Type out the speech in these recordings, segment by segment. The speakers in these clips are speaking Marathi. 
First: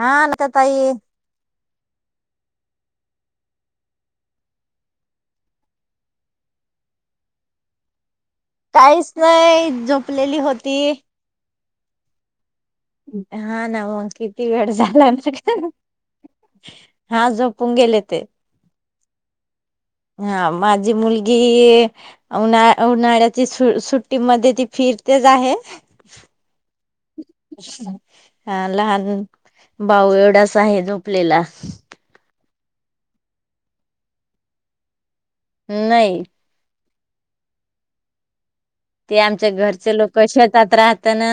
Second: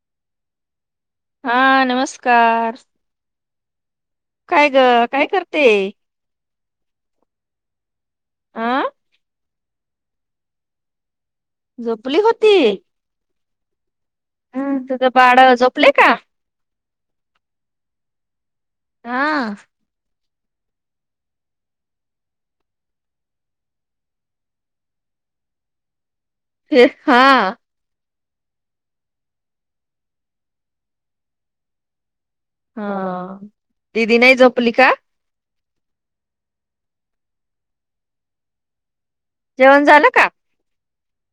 हा नका ताई. हा नमस्कार. काय ग काय करते. अ काहीच नाही झोपलेली होते. ती झोपली होती. हा ना मग किती वेळ हं, तुझं झाला बाळ ना. झोपले का हा झोपुन गेलेे ते. हा हा माझी मुलगी. उन्हाळ उन्हाळ्याची सुट्टीमध्येध्ये ती फिरतेच आहे. हे- हा हा लहान भाऊ एवढाच आहे झोपलेला. हा दिदी नाही झोपली का? नाही. ते आमच्या जेवण घरचे झालं लोक का शेतात राहत ना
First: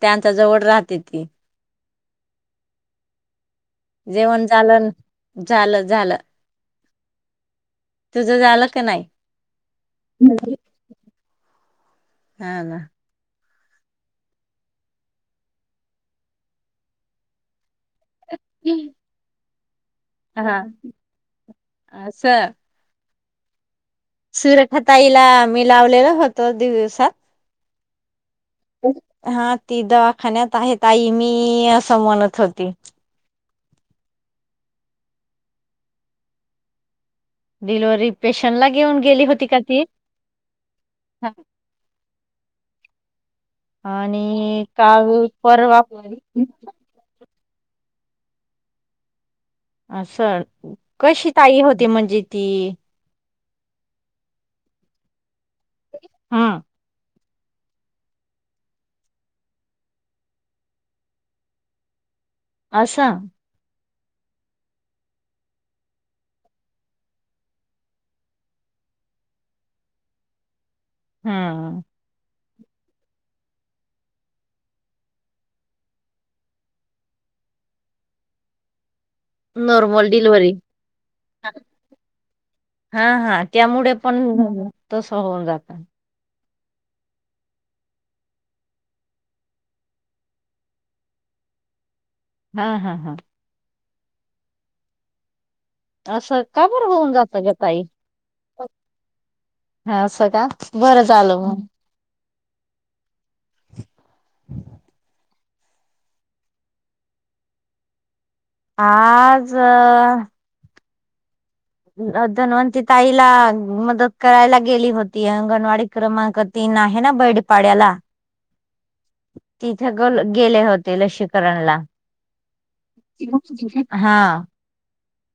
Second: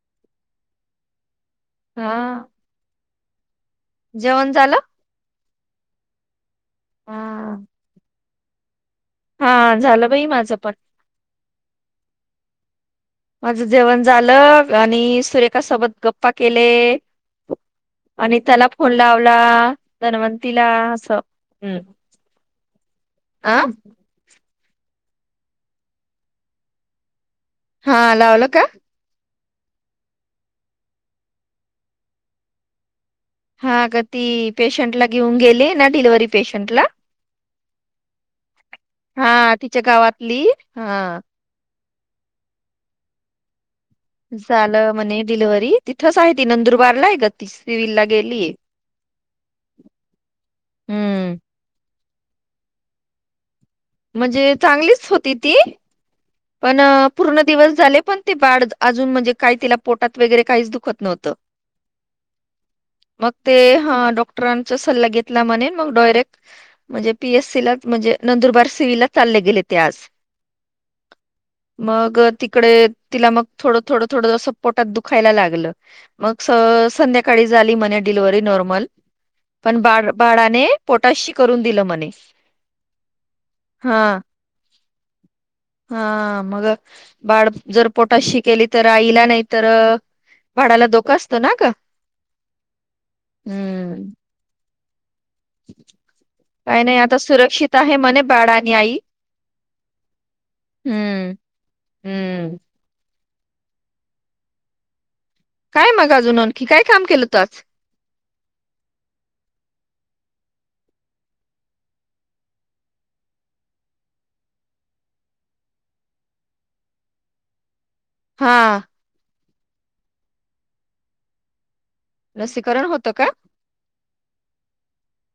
त्यांच्या जवळ राहते ती. हा. जेवण झालं झालं झालं. हा. तुझं आलं की नाही. हा झालं बाई माझं पण. हाला. माझं जेवण झालं आणि सुरेखा सोबत गप्पा केले. अनिता फोन लावला. हा धन्वंतीला असं हम् असं अ. सुरेखाताईला मी लावलेल होतो दी दिवसात. हा लावला का. हा ती दवाखान्यात आहेत आई मी असं म्हणत होती. हा अग ती पेशंट ला घेऊन गेली ना डिलिव्हरी पेशंट ला. डिलिव्हरी पेशंटला घेऊन गेली होती हा का तिच्या ती गावातली हा. आणि झालं म्हणे काल डिलव्हरी परवा तिथच आहे ती नंदुरबारला आहे ग ती सिविल ला गेलीय. असल कशी हम्म ताई होती म्हणजे ती म्हणजे चांगलीच होती ती. हम्म पण पूर्ण दिवस झाले पण ते बाळ अजुन म्हणजे काही तिला पोटात वगैरे काहीच दुखत नव्हतं. अन ऎंटिलेजेबल अस. ते डॉक्टरांचा सल्ला घेतला म्हणे मग डायरेक्ट म्हणजे पी एस सी ला म्हणजे नंदुरबार सिव्हल ला चालले गेले ते आज. हा. मग तिकडे तिला मग थोडं थोडं थोडं जसं पोटात दुखायला लागलं. मग स संध्याकाळी झाली म्हणे डिलिव्हरी नॉर्मल. पण नॉर्मल बाळ डिलिव्हरी बाळाने पोटात शी करून दिलं म्हणे. हा हा त्यामुळे हा पण तस होऊन जातात. हा मग बाळ जर पोटात शी केली तर आईला नाही तर बाळाला धोकां असतो ना ग. हा हा हा. हम्म. असं का काय बर नाही होऊन आता जात ग सुरक्षित ताई. आहे म्हणे बाळ आणि आई हा असं का बरं हम्म झालं म. हम्म. काय मग अजून आणखी काय काम केलं होत आज. आज. धनवंती ताईला मदत करायला गेली होती अंगणवाडी. क्रमांक तीन आहे ना बैडपाड्याला. हा. तिथे गेले होते लसीकरण ला. लसीकरण होतं का हा.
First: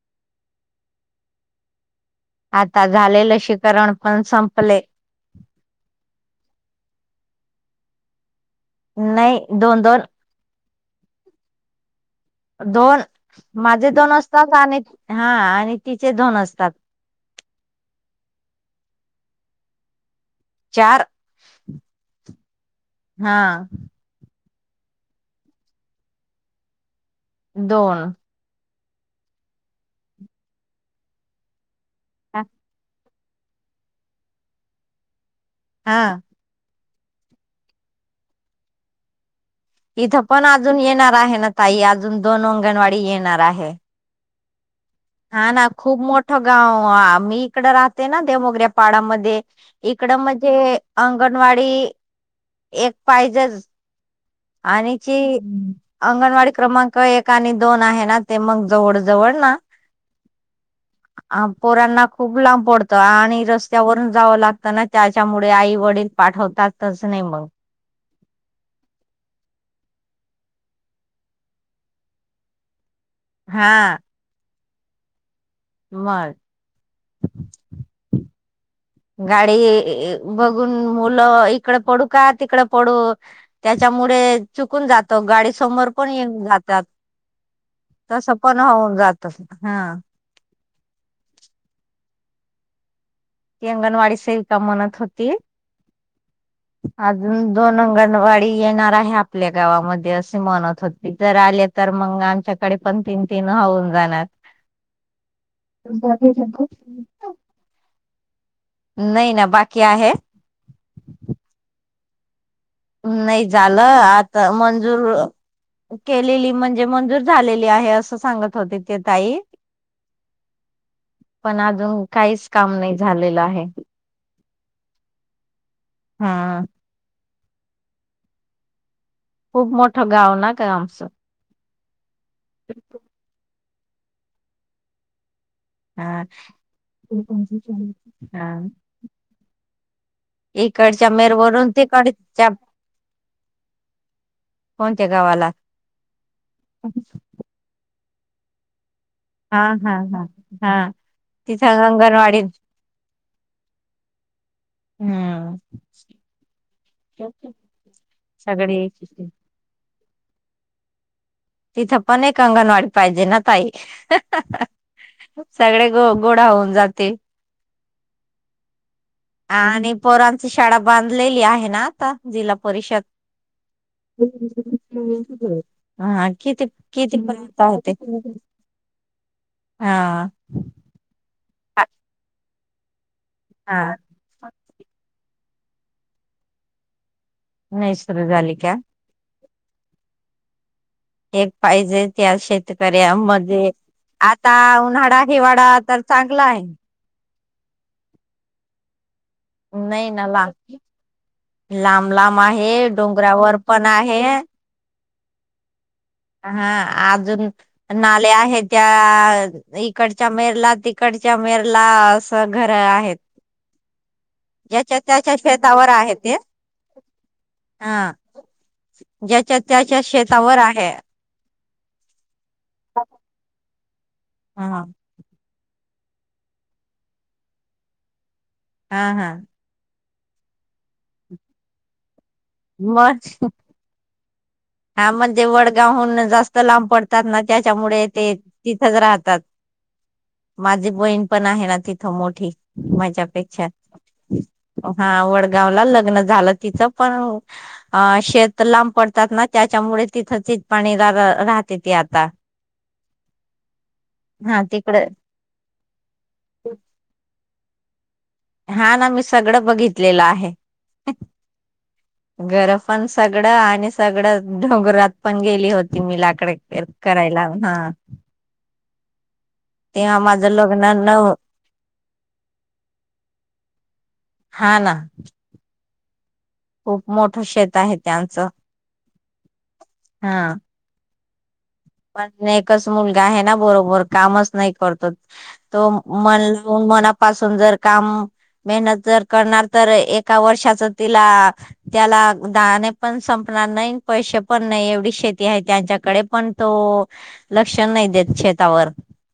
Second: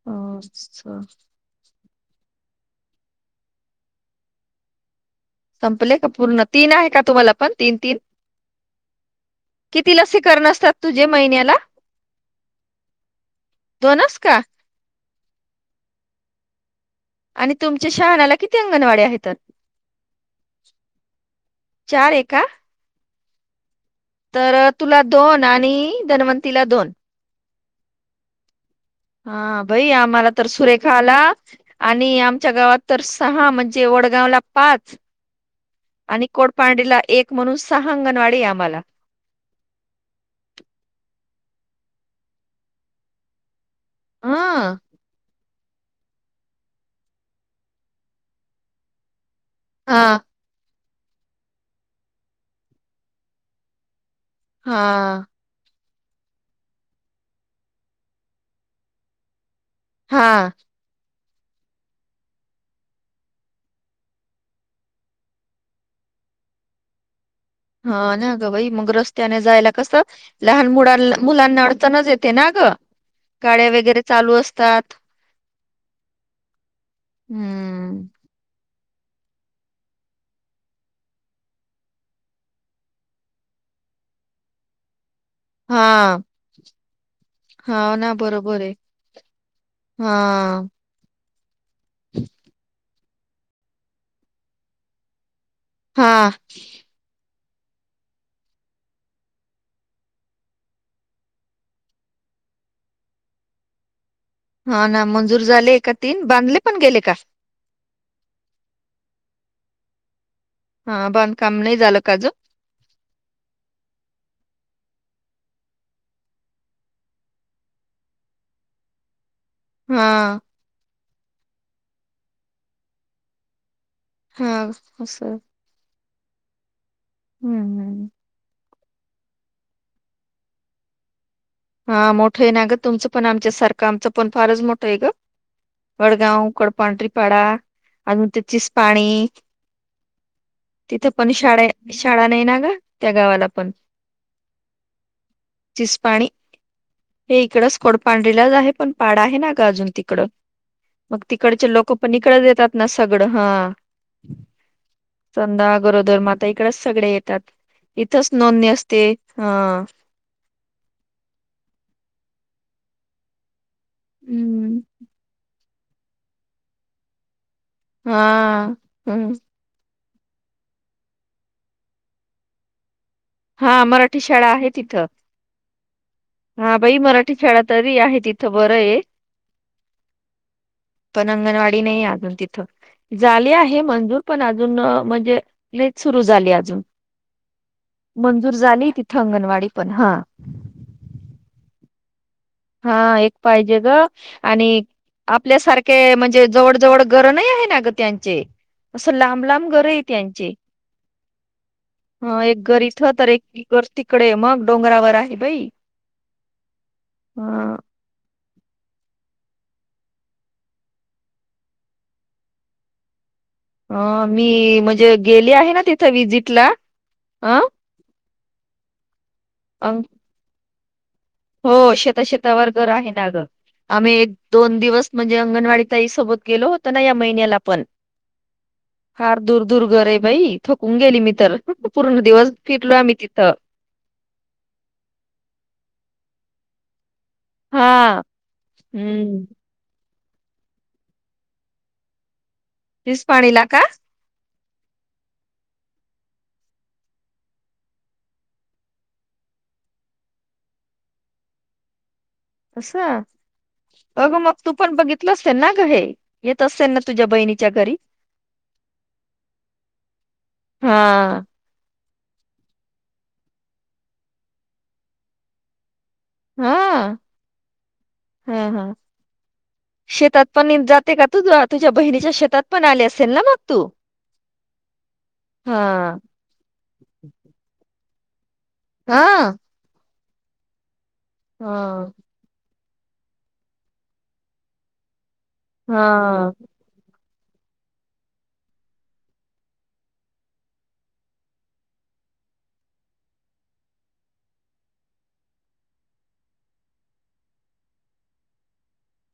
हो अच्छा. आता झाले लसीकरण पण संपले. संपले का पूर्ण तीन आहे का तुम्हाला पण तीन तीन. नाही दोन दोन. कर असतात तुझे महिन्याला. दोन माझे दोन दोनच का असतात आणि हा आणि तिचे दोन असतात. आणि तुमच्या शहाणाला किती अंगणवाडी आहे ता त. चार चार आहे का हा. तर तुला दोन आणि धनवंतीला दोन. दोन. हा भाई आम्हाला तर सुरेखा आला आणि आमच्या गावात तर. सहा म्हणजे वडगाव ला पाच. हा. आणि कोडपांडीला एक म्हणून सहा अंगणवाडी आम्हाला. इथं पण अजून येणार आहे ना ताई अजून दोन अंगणवाडी येणार आहे. हाम. हा ना खूप मोठं गाव आ मी इकड राहते ना देमोगऱ्यापाडामध्ये. हा इकडं म्हणजे अंगणवाडी एक पाहिजे. आणखी. हा अंगणवाडी क्रमांक एक आणि दोन आहे ना ते मग जवळ जवळ ना. हा. पोरांना खूप लांब पडतं आणि रस्त्यावरून जावं लागतं ना त्याच्यामुळे आई वडील. पाठवतात तस नाही मग. हा ना गं बाई मग रस्त्याने जायला कस. लहान मुला मुलांना अडचणच येते ना ग. गाड्या हा वगैरे चालू असतात. मग. हम्म गाडी ए ए बघून मुलं इकड पडू का तिकडं पडू. त्याच्यामुळे चुकून जातो गाडी समोर पण हा येऊन जातात. हा ना तस पण बरोबर आहे होऊन जात हा. हा [inaudible] ती अंगणवाडी सेविका म्हणत होती. हा. अजून दोन अंगणवाडी येणार आहे आपल्या गावामध्ये असे म्हणत होते जर आल्या. तर मग आमच्याकडे पण तीन तीन होऊन जाणार. हा ना मंजूर झाले ए तीन बांधले पण गेले का. नाही ना बाकी आहे. हा बंदकाम नाही झालं काजू. नाही झालं आता मंजूर. केलेली म्हणजे मंजूर झालेली आहे असं सांगत होते ते ताई हा पण अजून काहीच काम नाही झालेलं आहे हा अस हा हम्म हम् खूप मोठं गाव ना का आमचं हा मोठं आहे ना ग तुमचं पण आमच्या सारखं आमचं पण फारच मोठं आहे ग हा वडगाव कडपांढरीपाडा अजून हा त्याचीच पाणी इकडच्या तिथं पण शाळे मेरवरून शाळा नाही तिकडच्या ना ग त्या गावाला पण कोणते कावाला चिस पाणी हे इकडच कोड पांढरीलाच आहे पण पाड आहे ना ग हा अजून हा हा तिकडं हा मग तिकडचे तिथं लोक पण अंगणवाडी इकडत येतात ना सगळं हा हम्म चंदा गरोदर माता इकडेच सगळे येतात इथच नोंदणी सगळी असते ह तिथं पण एक अंगणवाडी पाहिजे ना ताई हम्म सगळे ग गोड होऊन जाते हा हम्म आणि पोरांची शाळा बांधलेली आहे ना आता जिल्हा परिषद हा मराठी शाळा आहे तिथं हा किती हा बाई किती मराठी शाळा पाता होते तरी आहे तिथं बरं आहे हा पण अंगणवाडी नाही अजून तिथं झाले आहे हा मंजू पण अजून म्हणजेच सुरू झाली अजून नाही सुरू मंजूर का झाली त अंगणवाडी पण हा एक पाहिजे त्या शेती हा एक पाहिजे ग आणि उन्हाळा हिवाळा आपल्यासारखे तर चांगला म्हणजे आहे जवळ जवळ घर नाही आहे ना ग त्यांचे अस लांब लांब घर आहे नाही ना ला त्यांचे लांब लांब हा एक आहे घरीच तर एक डोंगरावर पण आहे तिकडे मग डोंगरावर आहे बाई हा अजून ह नाले आहेत त्या इकडच्या मेर ला तिकडच्या मेर ला असं घर आहेत ह मी ज्याच्या म्हणजे त्याच्या गेली आहे ना शेतावर तिथे ते विजिटला अ हा ज्याच्या अ त्याच्या शेतावर आहे हो शेत शेतावर घर हा आहे ना ग आम्ही एक दोन दिवस म्हणजे अंगणवाडी तई सोबत गेलो होत ना या महिन्याला आपण हा हा फार दुर् दुर्गर आहे बाई थोकून गेली मी तर पूर्ण दिवस फिरलो आम्ही मग तिथं हा म्हणजे वडगावहून जास्त लांब पडतात ना त्याच्यामुळे हा ते तिथंच राहतात हम्म माझी बहीण पण आहे ना तिथं मोठी तीच पाणीला माझ्यापेक्षा का हा वडगावला लग्न झालं तिचं पण अ शेत लांब पडतात ना त्याच्यामुळे तिथं त पाणी राहते ती आता अस अगं मग हा तू पण तिकडे बघित असेल ना ग हे येत असेल ना तुझ्या बहिणीच्या घरी हा ना मी सगळं बघितलेलं आहे हा घर पण सगळं आणि सगळं डोंगरात पण गेली होती मी लाग डे हा करायला ह हा हा शेतात माझं पण लग्न जाते न का तू तुझ्या बहिणीच्या शेतात पण आले असेल ना मग तू हा ना हा खूप मोठ शेत आहे त्यांचं हा हा हा एकच मुलगा आहे ना बरोबर कामच नाही करतो तो मन हा ला मना पासून जर काम मेहनत जर करणार तर एका वर्षाच तिला त्याला दाणे पण संपणार नाही पैसे पण नाही एवढी शेती आहे त्यांच्याकडे पण तो लक्ष नाही देत शेतावर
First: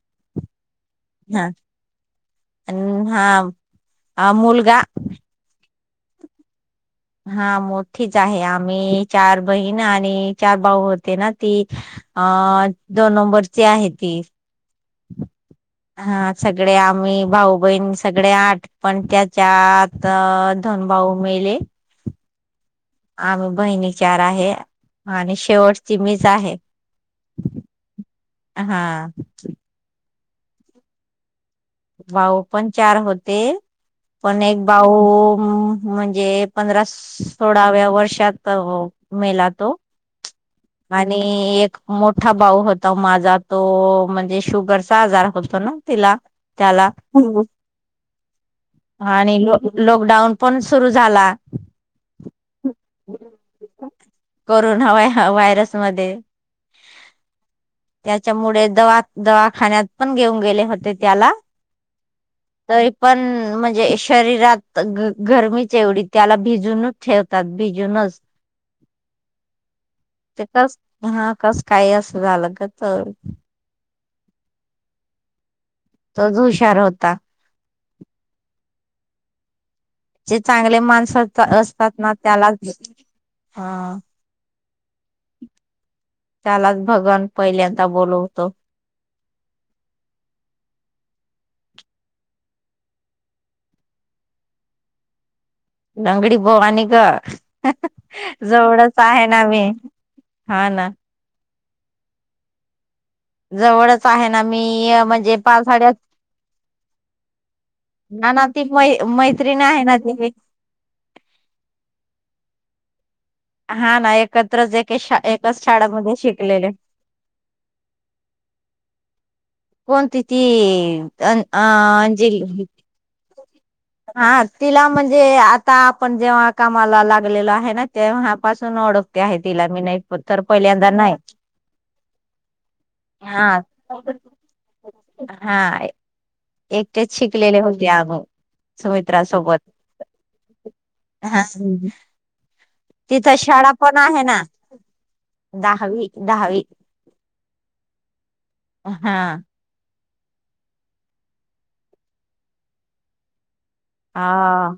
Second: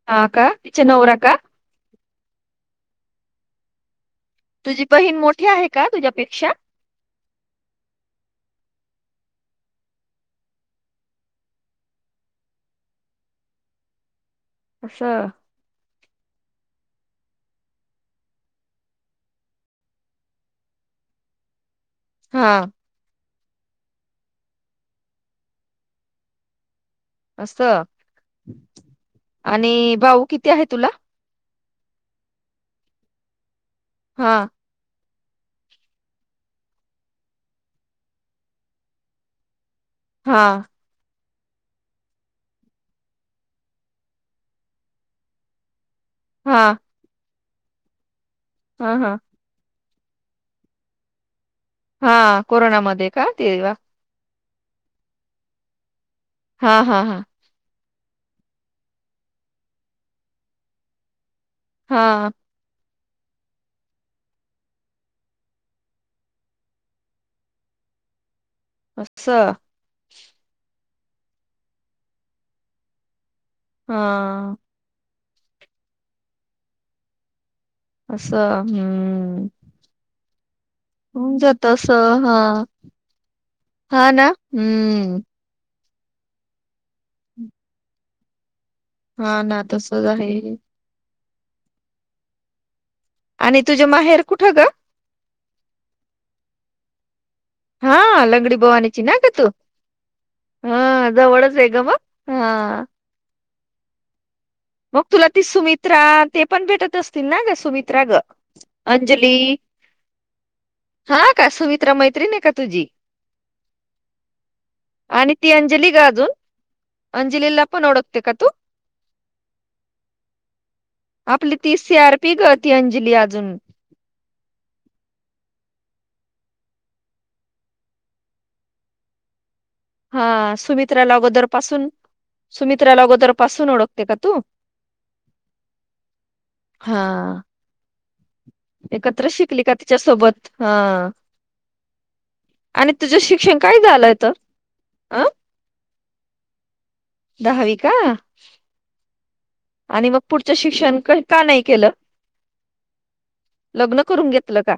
हा का तिच्या नवरा का? हा आणि हा हा मुलगा तुझी बहीण मोठी आहे का तुझ्यापेक्षा हा मोठीच आहे आम्ही चार बहीण आणि चार भाऊ होते ना ती अ दोन नंबरची आहे ती अस. हा सगळे आम्ही भाऊ बहिण सगळे आठ पण त्याच्यात धनु भाऊ मेले. हा आम्ही बहिणी चार आहे आणि शेवटची मीच आहे. अस हा आणि भाऊ किती आहे तुला? भाऊ पण चार होते हा पण एक भाऊ म्हणजे पंधरा सोळाव्या वर्षात मेला तो हा आणि एक मोठा भाऊ होता माझा तो म्हणजे शुगरचा आजार होतो ना तिला हा त्याला हा हा आणि ल लॉकडाऊन पण सुरु झाला. हा कोरोनामध्येध्ये का तेव्हा कोरोना व्हायरस मध्ये हा हा हा त्याच्यामुळे दवा दवाखान्यात पण घेऊन गेले होते त्याला हा तरी पण म्हणजे शरीरात गरमीच एवढी त्याला भिजून ठेवतात बिजूनच अस ते कस हा कसकाय असं झालं का तर हा तोच हुशार होता. अस हम्म. जे चांगले माणस होऊन जात असतात ना असं हा त्यालाच ह हा ना हम्म त्यालाच भगवान पहिल्यांदा बोलवतो. हा ना तसच आहे. आणि तुझ्या माहेर कुठं ग. नागडी भोवानी गं हा लंगडी बोवानीची ना ग तू मी हा जवळच आहे ग मग हा जवळच आहे ना मी मग तुला म्हणजे ती पावसाळ्यात सुमित्रा ते पण भेटत असतील ना ग सुमित्रा ग? ना ना ती मै अंजली मैत्रिणी आहे ना ते हा का सुमित्रा मैत्री नाही का तुझी? हा ना एकत्रच एक एकच शाळामध्ये शिकलेले. अंजिलीलप नोडकतेे का तू कोणती ती अं आपली ती सी अं, आर पी अंजली गती अंजली अजून हा तिला म्हणजे आता आपण जेव्हा कामाला लागलेलो आहे ना तेव्हापासून ओळखतो. आहे तिला मी नाही. प- तर हा पहिल्यांदा सुमित्राला नाही अगोदर पासून सुमित्राला अगोदर हा पासून ओळखते का तू हा हा एकटे कलेले होते आगू. एकत्र सुमित्रासोबत शिकली का तिच्यासोबत हा ह. आणि तुझं तिथं शिक्षण शाळा काय पण झालंय आहे तर ना अं? दहावी दहावी. दहावी का हा आणि मग पुढचं शिक्षण का नाही केलं. लग्न करून घेतलं हा का?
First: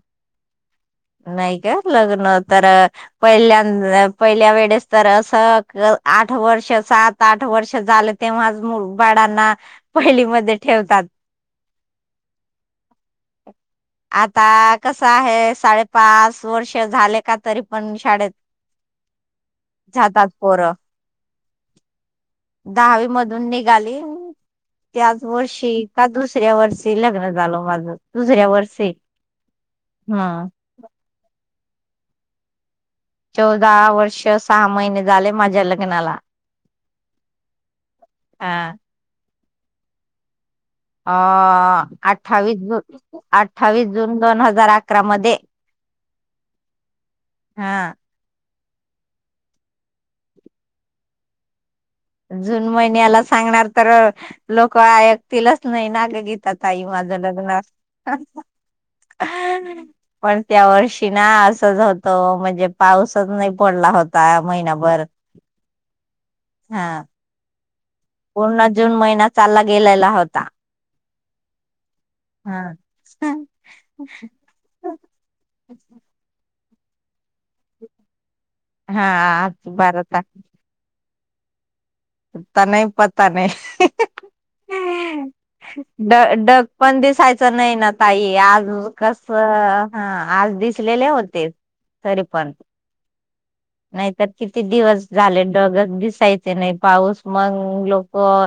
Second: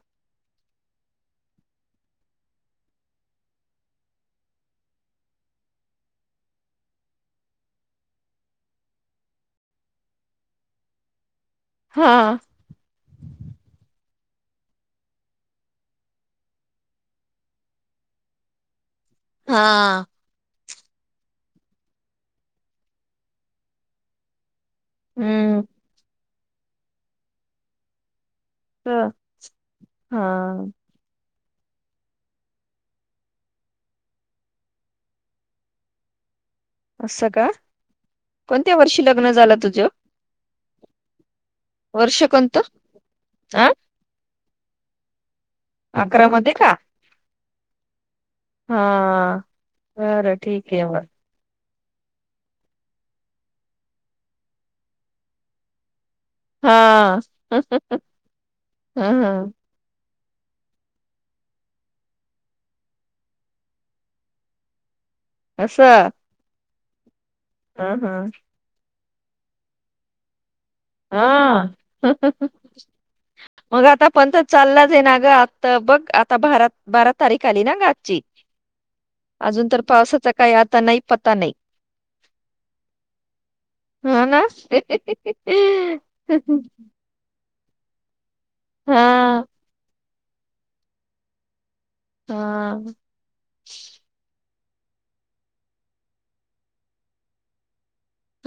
नाही का लग्न तर पहिल्यांद, पहिल्या वेळेस तर असं आठ वर्ष सात. आठ वर्ष झालं तेव्हा बाळांना पहिलीमध्ये ठेवतात. हां. आता कसं आहे साडे. पाच वर्ष झाले का तरी पण शाळेत. हा जातात पोरं. दहावी मधून निघाली. त्याच हम्म वर्षी, का दुसऱ्या वर्षी लग्न झाल माझ, दुसऱ्या वर्षी ह हा. हम्म चौदा वर्ष, सहा महिने झाले माझ्या लग्नाला. असं का? हा कोणत्या वर्षी लग्न झालं तुझं? अ वर्ष कोणतं अठ्ठावीस, अ अठ्ठावीस जून दोन हजार अकरा मध्ये अकरा मधे का? हा हा, बर ठीक आहे बर. जून महिन्याला सांगणार तर, लोकं ऐकतीलच नाही ना ग, गी. त्या हा ताई माझं ह लग्णार. ह पण त्या वर्षी ना असंच होतं म्हणजे पाऊसच नाही पडला होता महिना्याभर अससां. हा. हा हा. जून महिना चालला गेलेला होता. हा, हा मग आता पद्धत चाललाच आहे ना ग, आता बघ आता भारत, भारत तारीख आली ना गाजची, हा अजून तर बारा पावसाचा काही आता नाही, पता नाही. आता नाही, पता नाही. ह ना ड डग पण दिसायचं नाही ना ताई आज कस? हा हा, आज दिसलेले होते. तरी पण हा. नाहीतर किती दिवस झाले, डगच दिसायचे नाही, पाऊस मग लोकं.